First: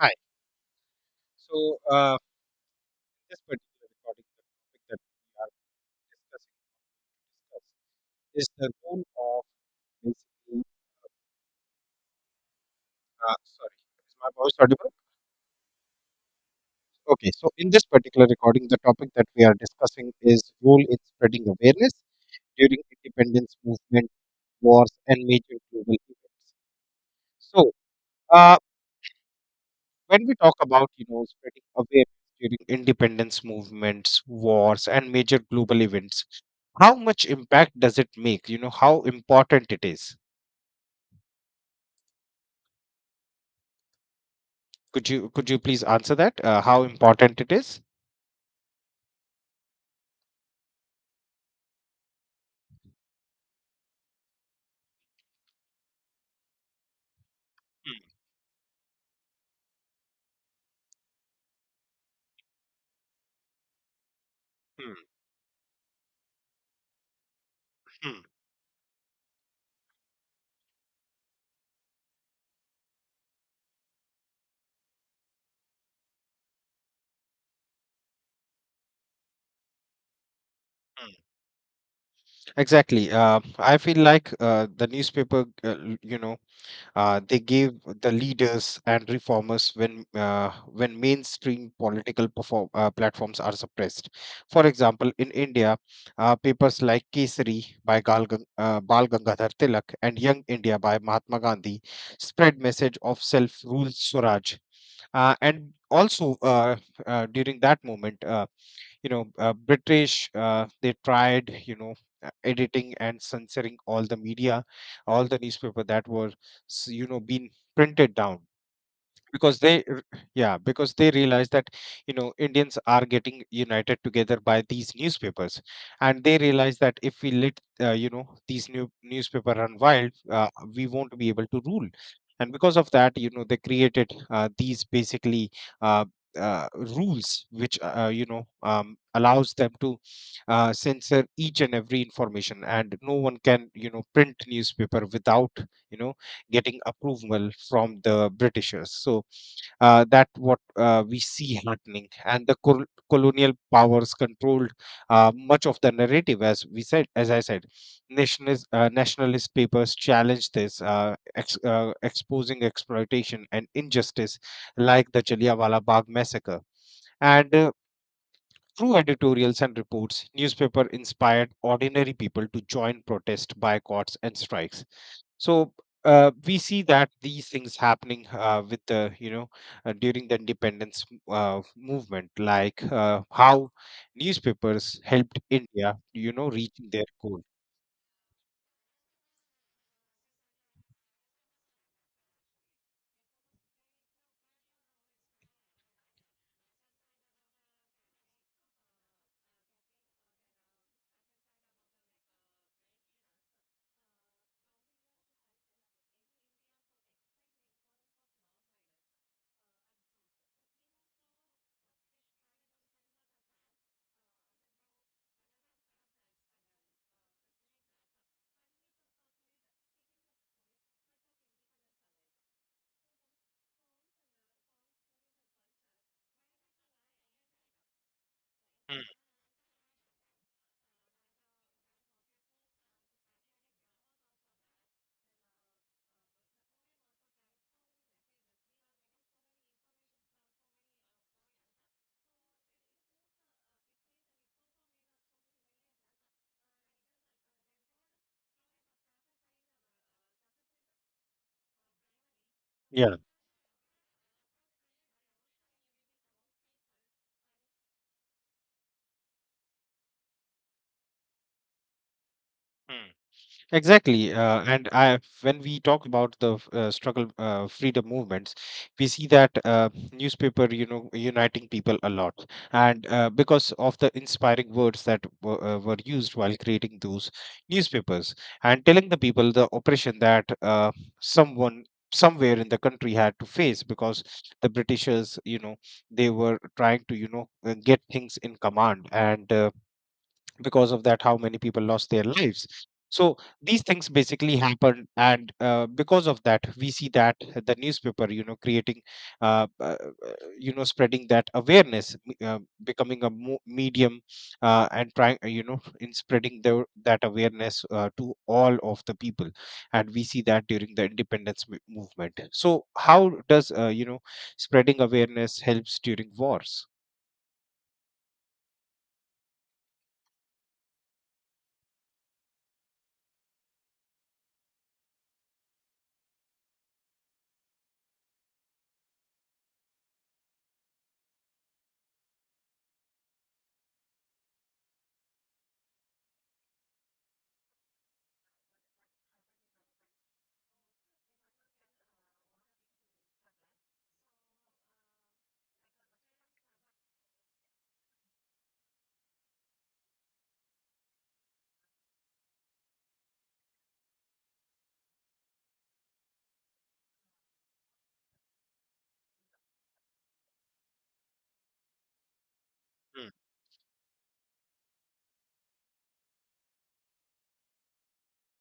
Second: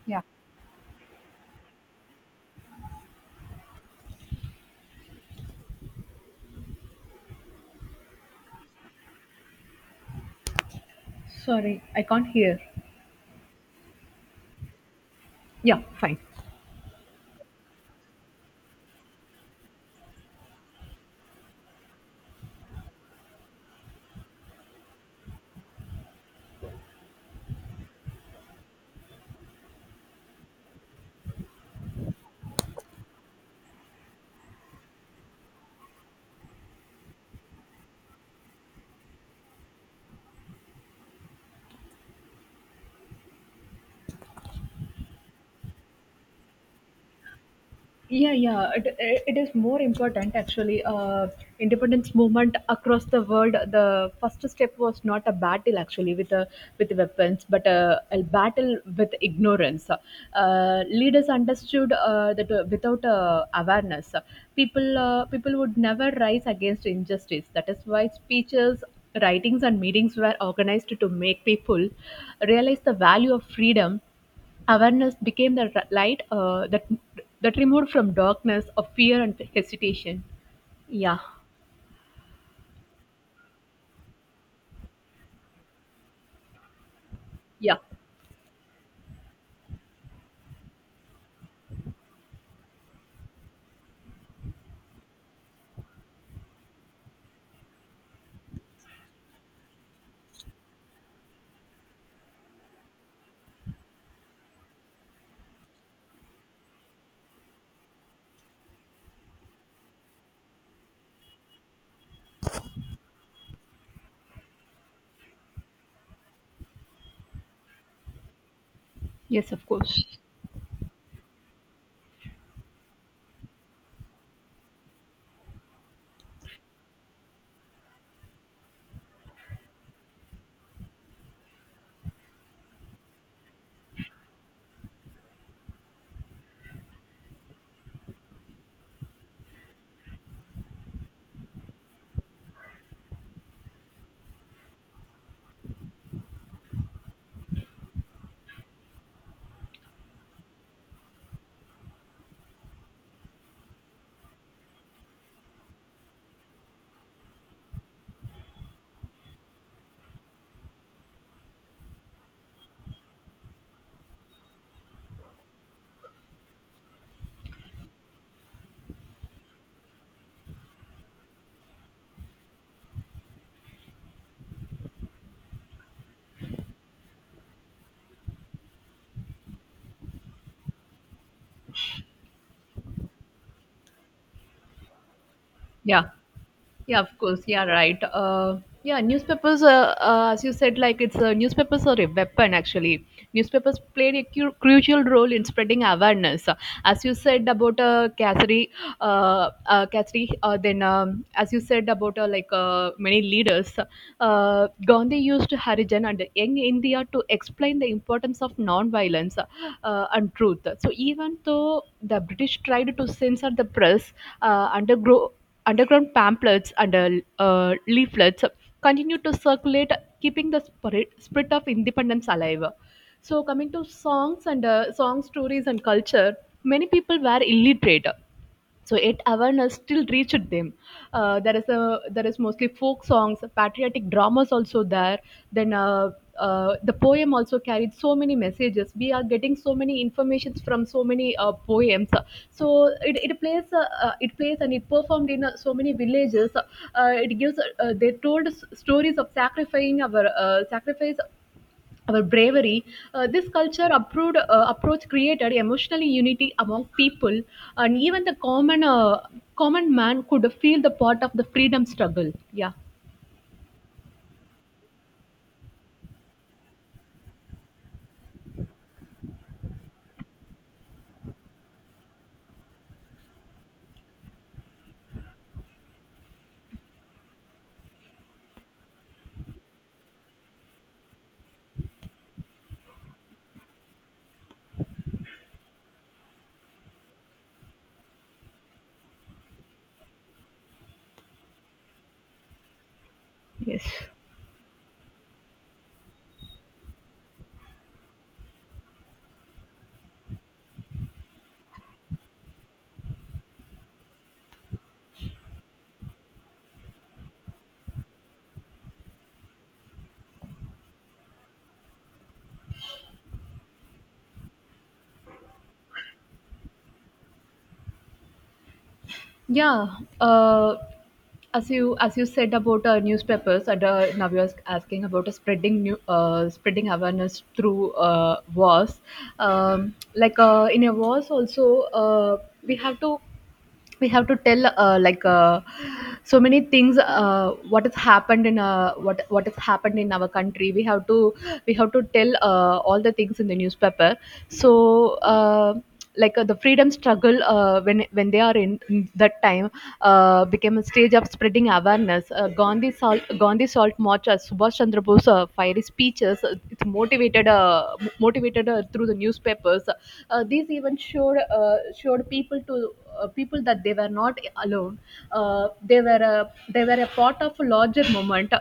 Hi. Yeah, So, uh, this particular recording, the topic that we are discussing discuss is the role of basically. sorry, I can't hear. Sorry, is my voice audible? Yeah, fine. Okay. So, in this particular recording, the topic that we are discussing is role in spreading awareness during independence movement, wars, and major global events. So, uh, when we talk about spreading awareness during independence movements, wars, and major global events, how much impact does it make? How important it is? Could you please answer that, how important it is? Yeah, yeah, it is more important actually. Independence movement across the world. The first step was not a battle actually with weapons, but Hmm, a battle with ignorance. Leaders understood that without awareness, hmm, people would never rise against injustice. That is why hmm, speeches, writings, and meetings were organized to make people realize the value of freedom. Awareness became the light that removed from darkness of fear and hesitation. hmm. Yeah, Exactly. I feel like the newspaper, they gave yeah, the leaders and reformers when mainstream platforms are suppressed. For example, in India, papers like Kesari by Bal Gangadhar Tilak and Young India by Mahatma Gandhi spread message of self-rule Swaraj. And also During that moment, british, they tried, editing and censoring all the media, all the newspaper that were being printed down yes, because of they r- course. yeah because they realize that indians are getting united together by these newspapers, and they realize that if we let, these newspaper run wild, we won't be able to rule. And because of that, they created, these basically, uh, uh, rules which, allows them to, censor each and every information, and no one can, print newspaper without, you know getting approval from the britishers. That what, we see happening, and the colonial powers controlled, much of the narrative. As we said, as I said, nationalist papers challenge this, exposing exploitation and injustice like the jallianwala bagh massacre. And Through editorials and reports, newspaper inspired ordinary people to join protest, boycotts, and strikes. so we see that these things happening, with the, during the independence, movement, like, how newspapers helped india, Yeah, reaching yeah, their of course. goal. Yeah, right. Yeah, newspapers, as you said, like it's newspapers are a weapon actually. Newspapers played a crucial role in spreading awareness. As you said about Cassidy, Cassidy, then as you said about like many leaders, Gandhi used Harijan and Young India to explain the importance of non-violence and truth. So even though the British tried to censor the press, undergrow underground pamphlets and leaflets continued to circulate, keeping the spirit of independence alive. So, coming to songs and song stories and culture, many people were illiterate, so it awareness still reached them. There is mostly folk songs, patriotic dramas also there. Then the poem also carried so many messages. We are getting so many informations from so many poems, so it plays it plays and it performed in so many villages. It gives they told stories of sacrificing our sacrifice, our bravery. Yeah. This approach created emotional unity among people, and even the common common man could feel the part of the freedom struggle. Yeah, Exactly, and I, when we talk about the, struggle, freedom movements, we see that, newspaper, you know, uniting people a lot, and, because of the inspiring words that were used while creating those newspapers, and telling the people the oppression that, someone somewhere in the country had to face because the Britishers, you know, they were trying to, you know, get things in command and. Because of that, how many people lost their lives. So these yes. things basically happen, and, because of that, we see that the newspaper, creating, uh, uh, uh, spreading that awareness, becoming a medium, and trying, in spreading the, that awareness, to all of the people. And we see that during the independence movement. So how does, spreading awareness helps during wars? Yeah. As you said about newspapers, and now you're asking about spreading awareness through wars. Like in a wars, also we have to we have to tell like so many things. What has happened in our country. We have to tell all the things in the newspaper. so uh, like the freedom struggle, when they are in that time, became a stage of spreading awareness. Gandhi salt marches, Subhash Chandra Bose fiery speeches. It's motivated, motivated through the newspapers. These even showed showed people to Mm, people that they were not alone. They were a part of a larger movement.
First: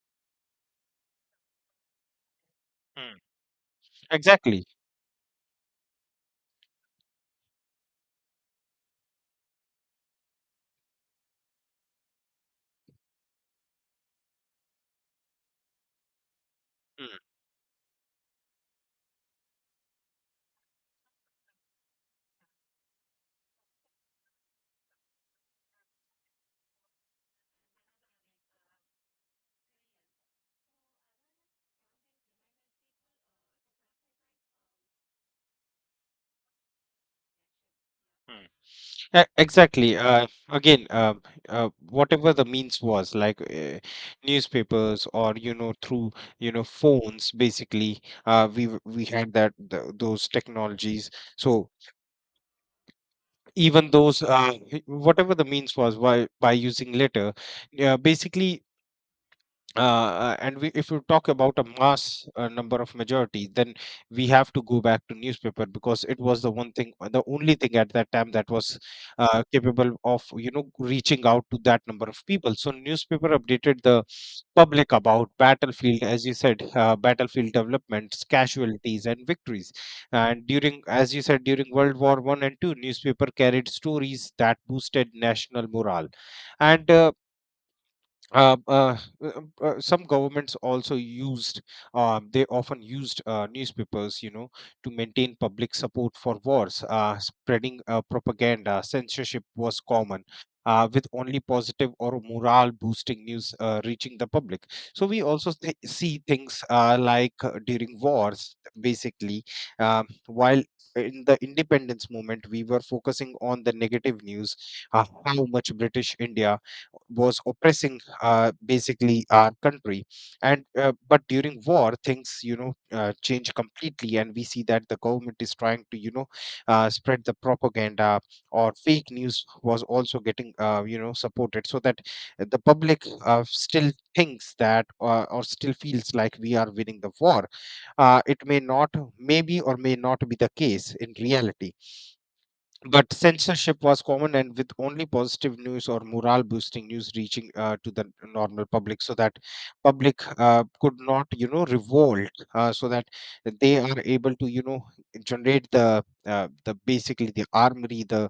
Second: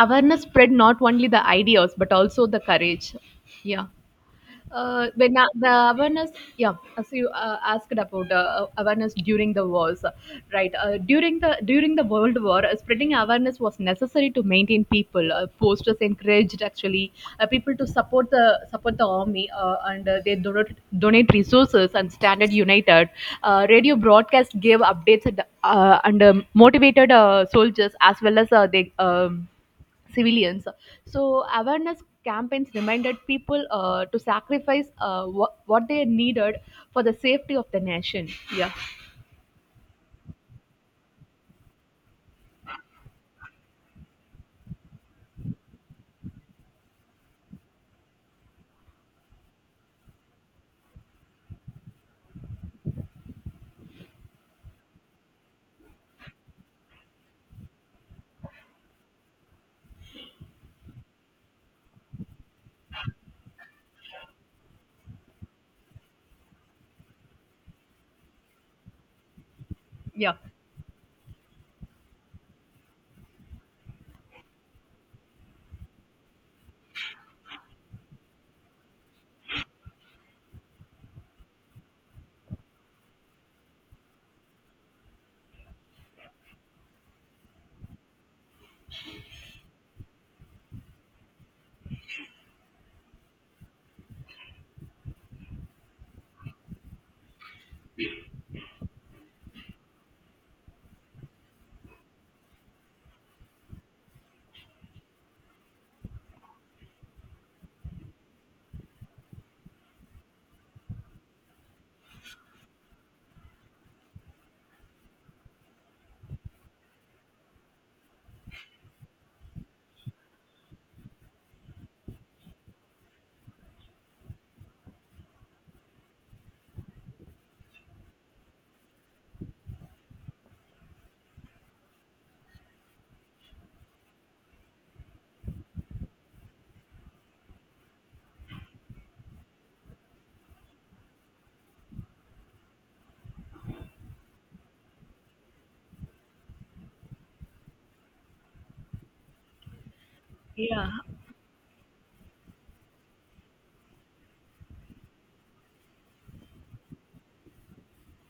Awareness spread not only the ideas but also the courage. mm, Yeah. exactly Uh, when uh, the awareness, yeah, as you asked about awareness during the wars, right? During the World War, spreading awareness was necessary to maintain people. Posters encouraged actually Mm, people to support the army, and they donate resources and standard united. Radio broadcast gave updates and, motivated soldiers as well as they. Civilians. So awareness campaigns reminded people to sacrifice what they needed for the safety of the nation. mm. Yeah, Exactly. Whatever the means was, like, newspapers, or through, phones, basically, we had that th those technologies. So even those, whatever the means was, by using letter, basically, and we, if you talk about a mass, number of majority, then we have to go back to newspaper because it was the one thing, the only thing at that time that was, capable of, yeah, reaching out to that number of people. So newspaper updated the public about battlefield, as you said, battlefield developments, casualties, and victories. And during, as you said, during World War One and Two, newspaper carried stories that boosted national morale, and uh, uh, some governments also used, they often used, newspapers, to maintain public support for wars, spreading, propaganda. Censorship was common, with only positive or morale boosting news, reaching the public. So we also see things, like, during wars basically, while in the independence movement we were focusing on the negative news, how much british india was oppressing, basically our country. And But during war things, change completely, and we see that the government is trying to, spread the propaganda or fake news was also getting, supported, so that the public, still thinks that, or still feels like we are winning the war, it may not, maybe or may not be the case in reality. But censorship was common, and with only positive news or morale-boosting news reaching, to the normal public, so that public, yeah, could not, you know, revolt, so that they are able to, you know, generate the, the basically the armory,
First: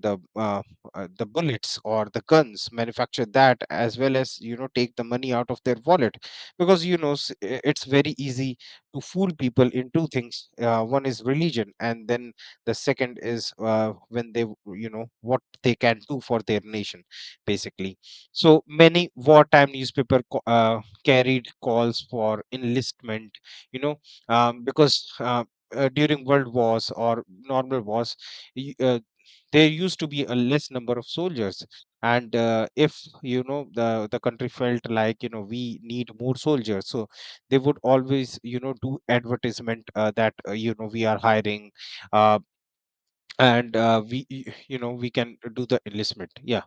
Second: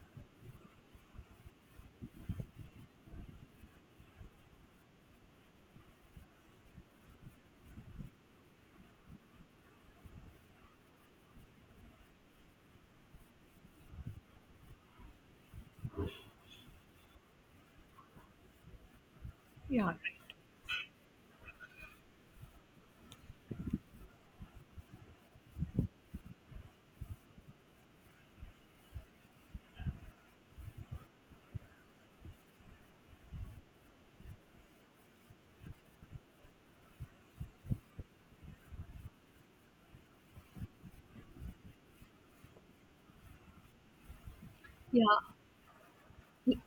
the uh, the bullets or the guns, manufacture that, as well as, take the money out of their wallet, because, it's very easy to fool people into things. One is religion, and then the second is, when they you know what they can do for their nation basically. So many wartime yeah. newspaper carried calls for enlistment, you know because, during world wars or normal wars, y- uh, there used to be a less number of soldiers, and if the country felt like, we need more soldiers, so they would always, do advertisement, that, we are hiring, uh, and we y- you know we Yeah. can do the enlistment, yeah,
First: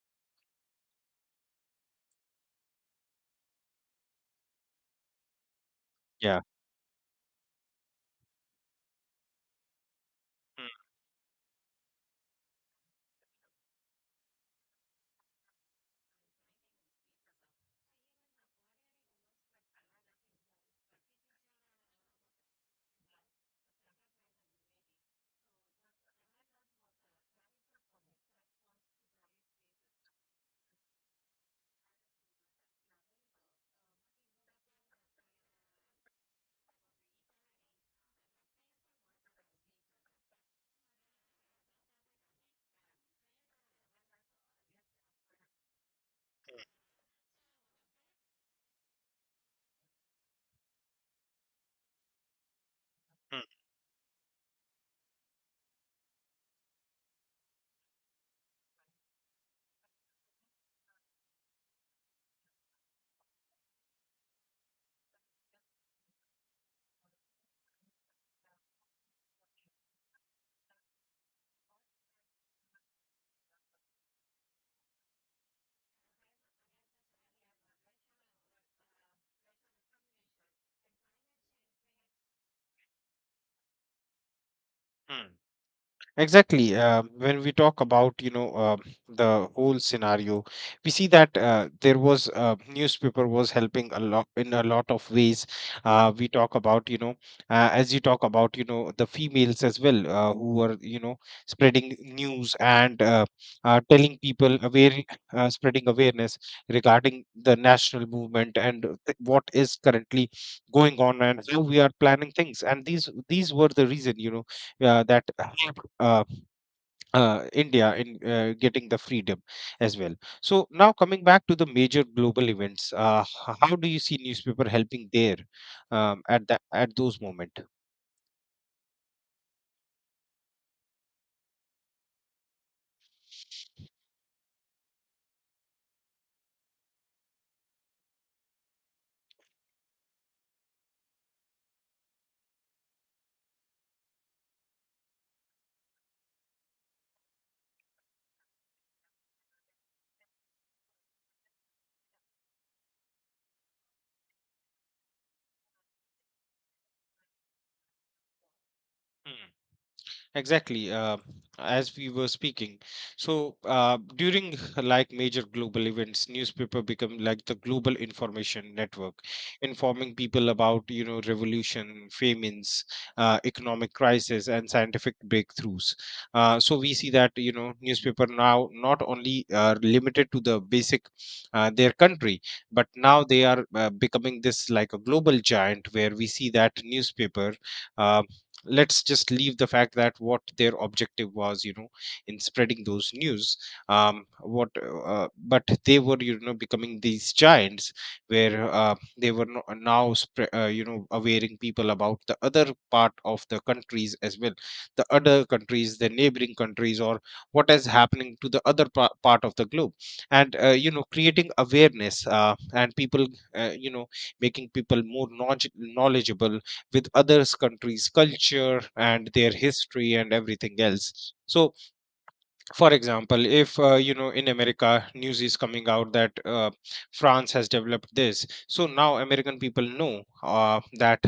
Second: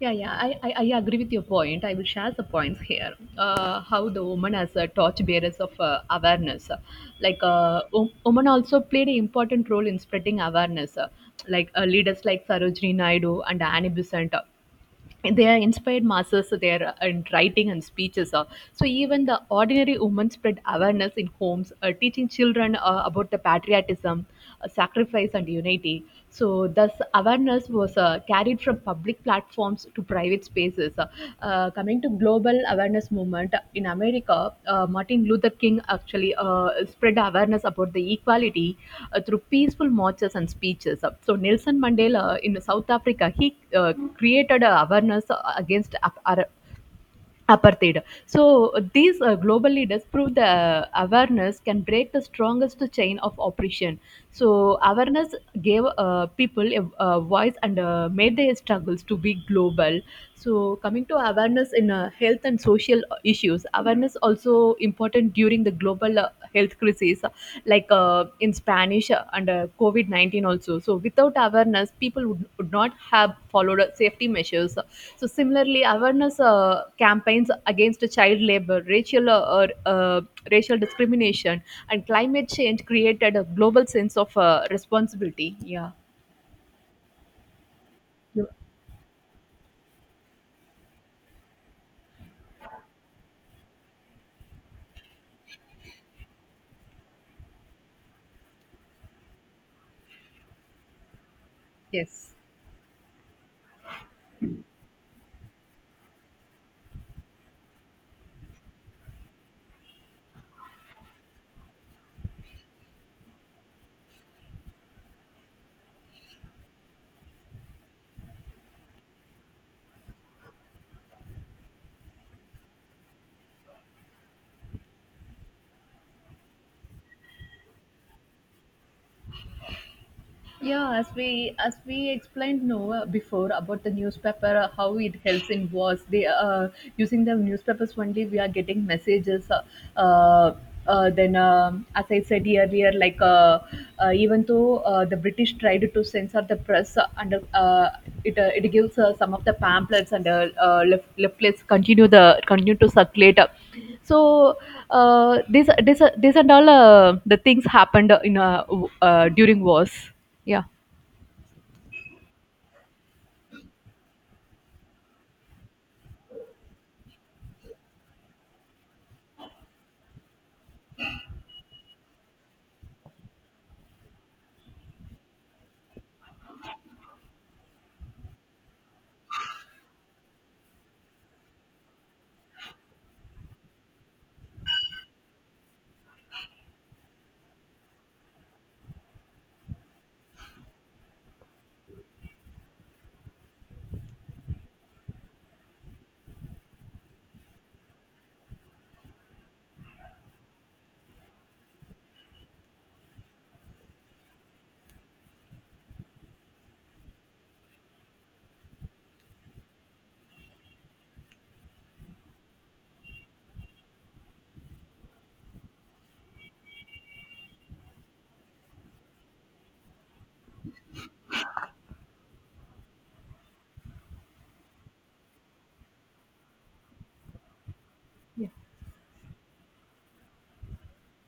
Yeah, yeah, I agree with your point. I will share the points here. How the woman as a torchbearers of yeah. awareness. Like, woman also played an important role in spreading Mm, awareness. Like, leaders like Sarojini Naidu and Annie Besant. They are inspired masses. They in writing and speeches. So even the ordinary women spread awareness in homes, teaching children about the patriotism, sacrifice and unity. So thus awareness was carried from public platforms to private spaces places. Coming to global awareness movement in America, Martin Luther King actually spread awareness about the equality through peaceful marches and speeches. So Nelson Mandela in South Africa, he created a awareness against apartheid. So these global leaders prove the awareness can break the strongest chain of mm, oppression. So awareness gave people a voice and made their struggles to be global. So coming to awareness in health and social issues, awareness also important during the global health crisis, like in Spanish under COVID 19 also. So without awareness, would not have followed safety measures. So similarly, awareness campaigns against child labor, racial racial discrimination, and climate change created a global sense of mm. responsibility. Yeah. Exactly. When we talk about, You- the whole scenario, we see that, there was, newspaper was helping a lot in a lot of ways. We talk about, as you talk about, the females as well, who were, spreading Yes. news, and telling people aware, spreading awareness regarding the national movement, what is currently going on and how we are planning things. And these were the reason, that helped, India in, getting the freedom as well. So now, coming back to the major global events, how do you see newspaper helping there, at that, at those moment? Yeah, as we explained no before about the newspaper, how it helps in wars. They using the newspapers only. We are getting messages. Uh, then, as I said earlier, like even though the British tried to censor the press, and it gives some of the pamphlets and leftlets continue to circulate. So this and all the things happened in during wars. Yeah. Exactly, as we were speaking. So, during like major global events, newspaper become like the global information network, informing people about, revolution, famines, economic crisis, and scientific breakthroughs. So we see that, newspaper now not only are limited to the basic, their country, but now they are, becoming this like a global giant, where we see that newspaper. uh, let's just leave the fact that what their objective was, in spreading those news, what but they were, becoming these giants, where, they were no- now awaring people about the other part of the countries as well, the other countries, the neighboring countries, or what is happening to the other part of the globe. And you know Creating awareness, and people, uh, you know making people more knowledgeable with others countries culture and their history and everything else. So for example, if, in america news is coming out that, france has developed this, so now american people know, that,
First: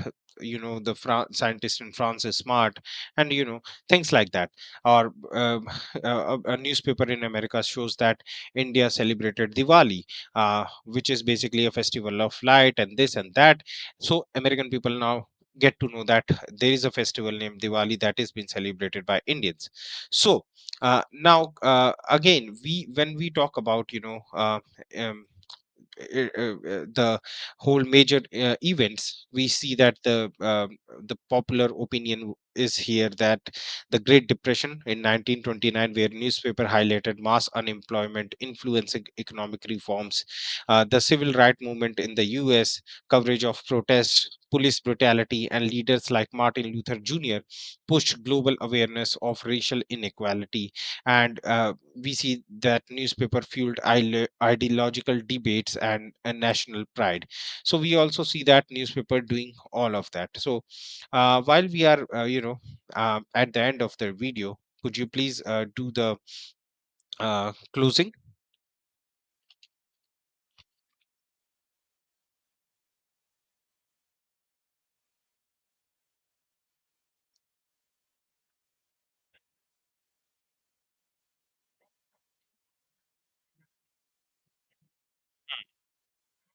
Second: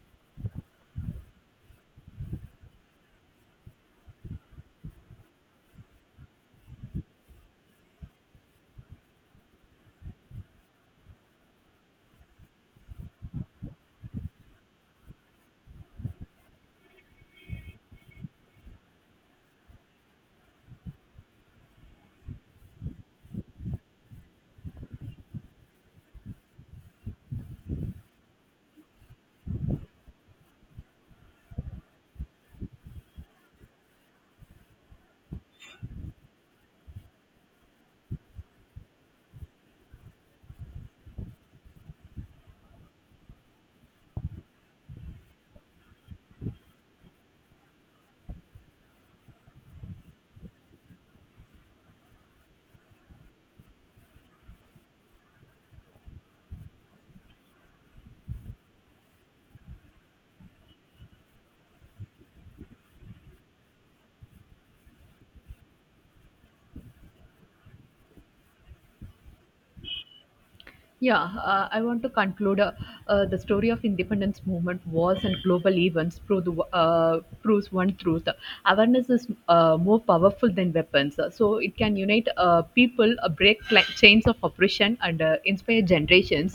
the scientist in france is smart, and, things like that. Or a newspaper in america shows that india celebrated diwali, which is basically a festival of light, and this and that. So american people now get to know that there is a festival named diwali that is being celebrated by indians. So, again, we, when we talk about, um, the whole major, events, we see that the, the popular opinion is here that the great depression in 1929, where newspaper highlighted mass unemployment, influencing economic reforms. The civil right movement in the us, coverage of protests, police brutality, and leaders like martin luther jr pushed global awareness of racial inequality. And We see that newspaper fueled ideological debates, and national pride. So we also see that newspaper doing all of that. So, while we are, at the end of the video, could you please, do the, closing? Yeah, I want to conclude. The story of independence movement, wars, and global events proves one truth: awareness is more powerful than weapons. So it can unite people, break cla chains of oppression, and inspire generations.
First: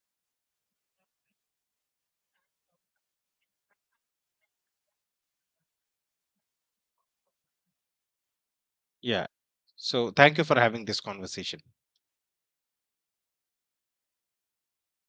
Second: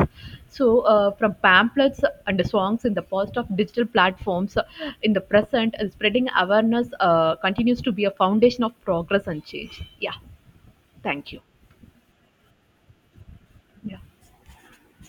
From pamphlets and songs in the past of digital platforms, in the present, spreading awareness continues to be a foundation of progress Yeah, and change. so Yeah, thank you for having this thank you. conversation. Yeah.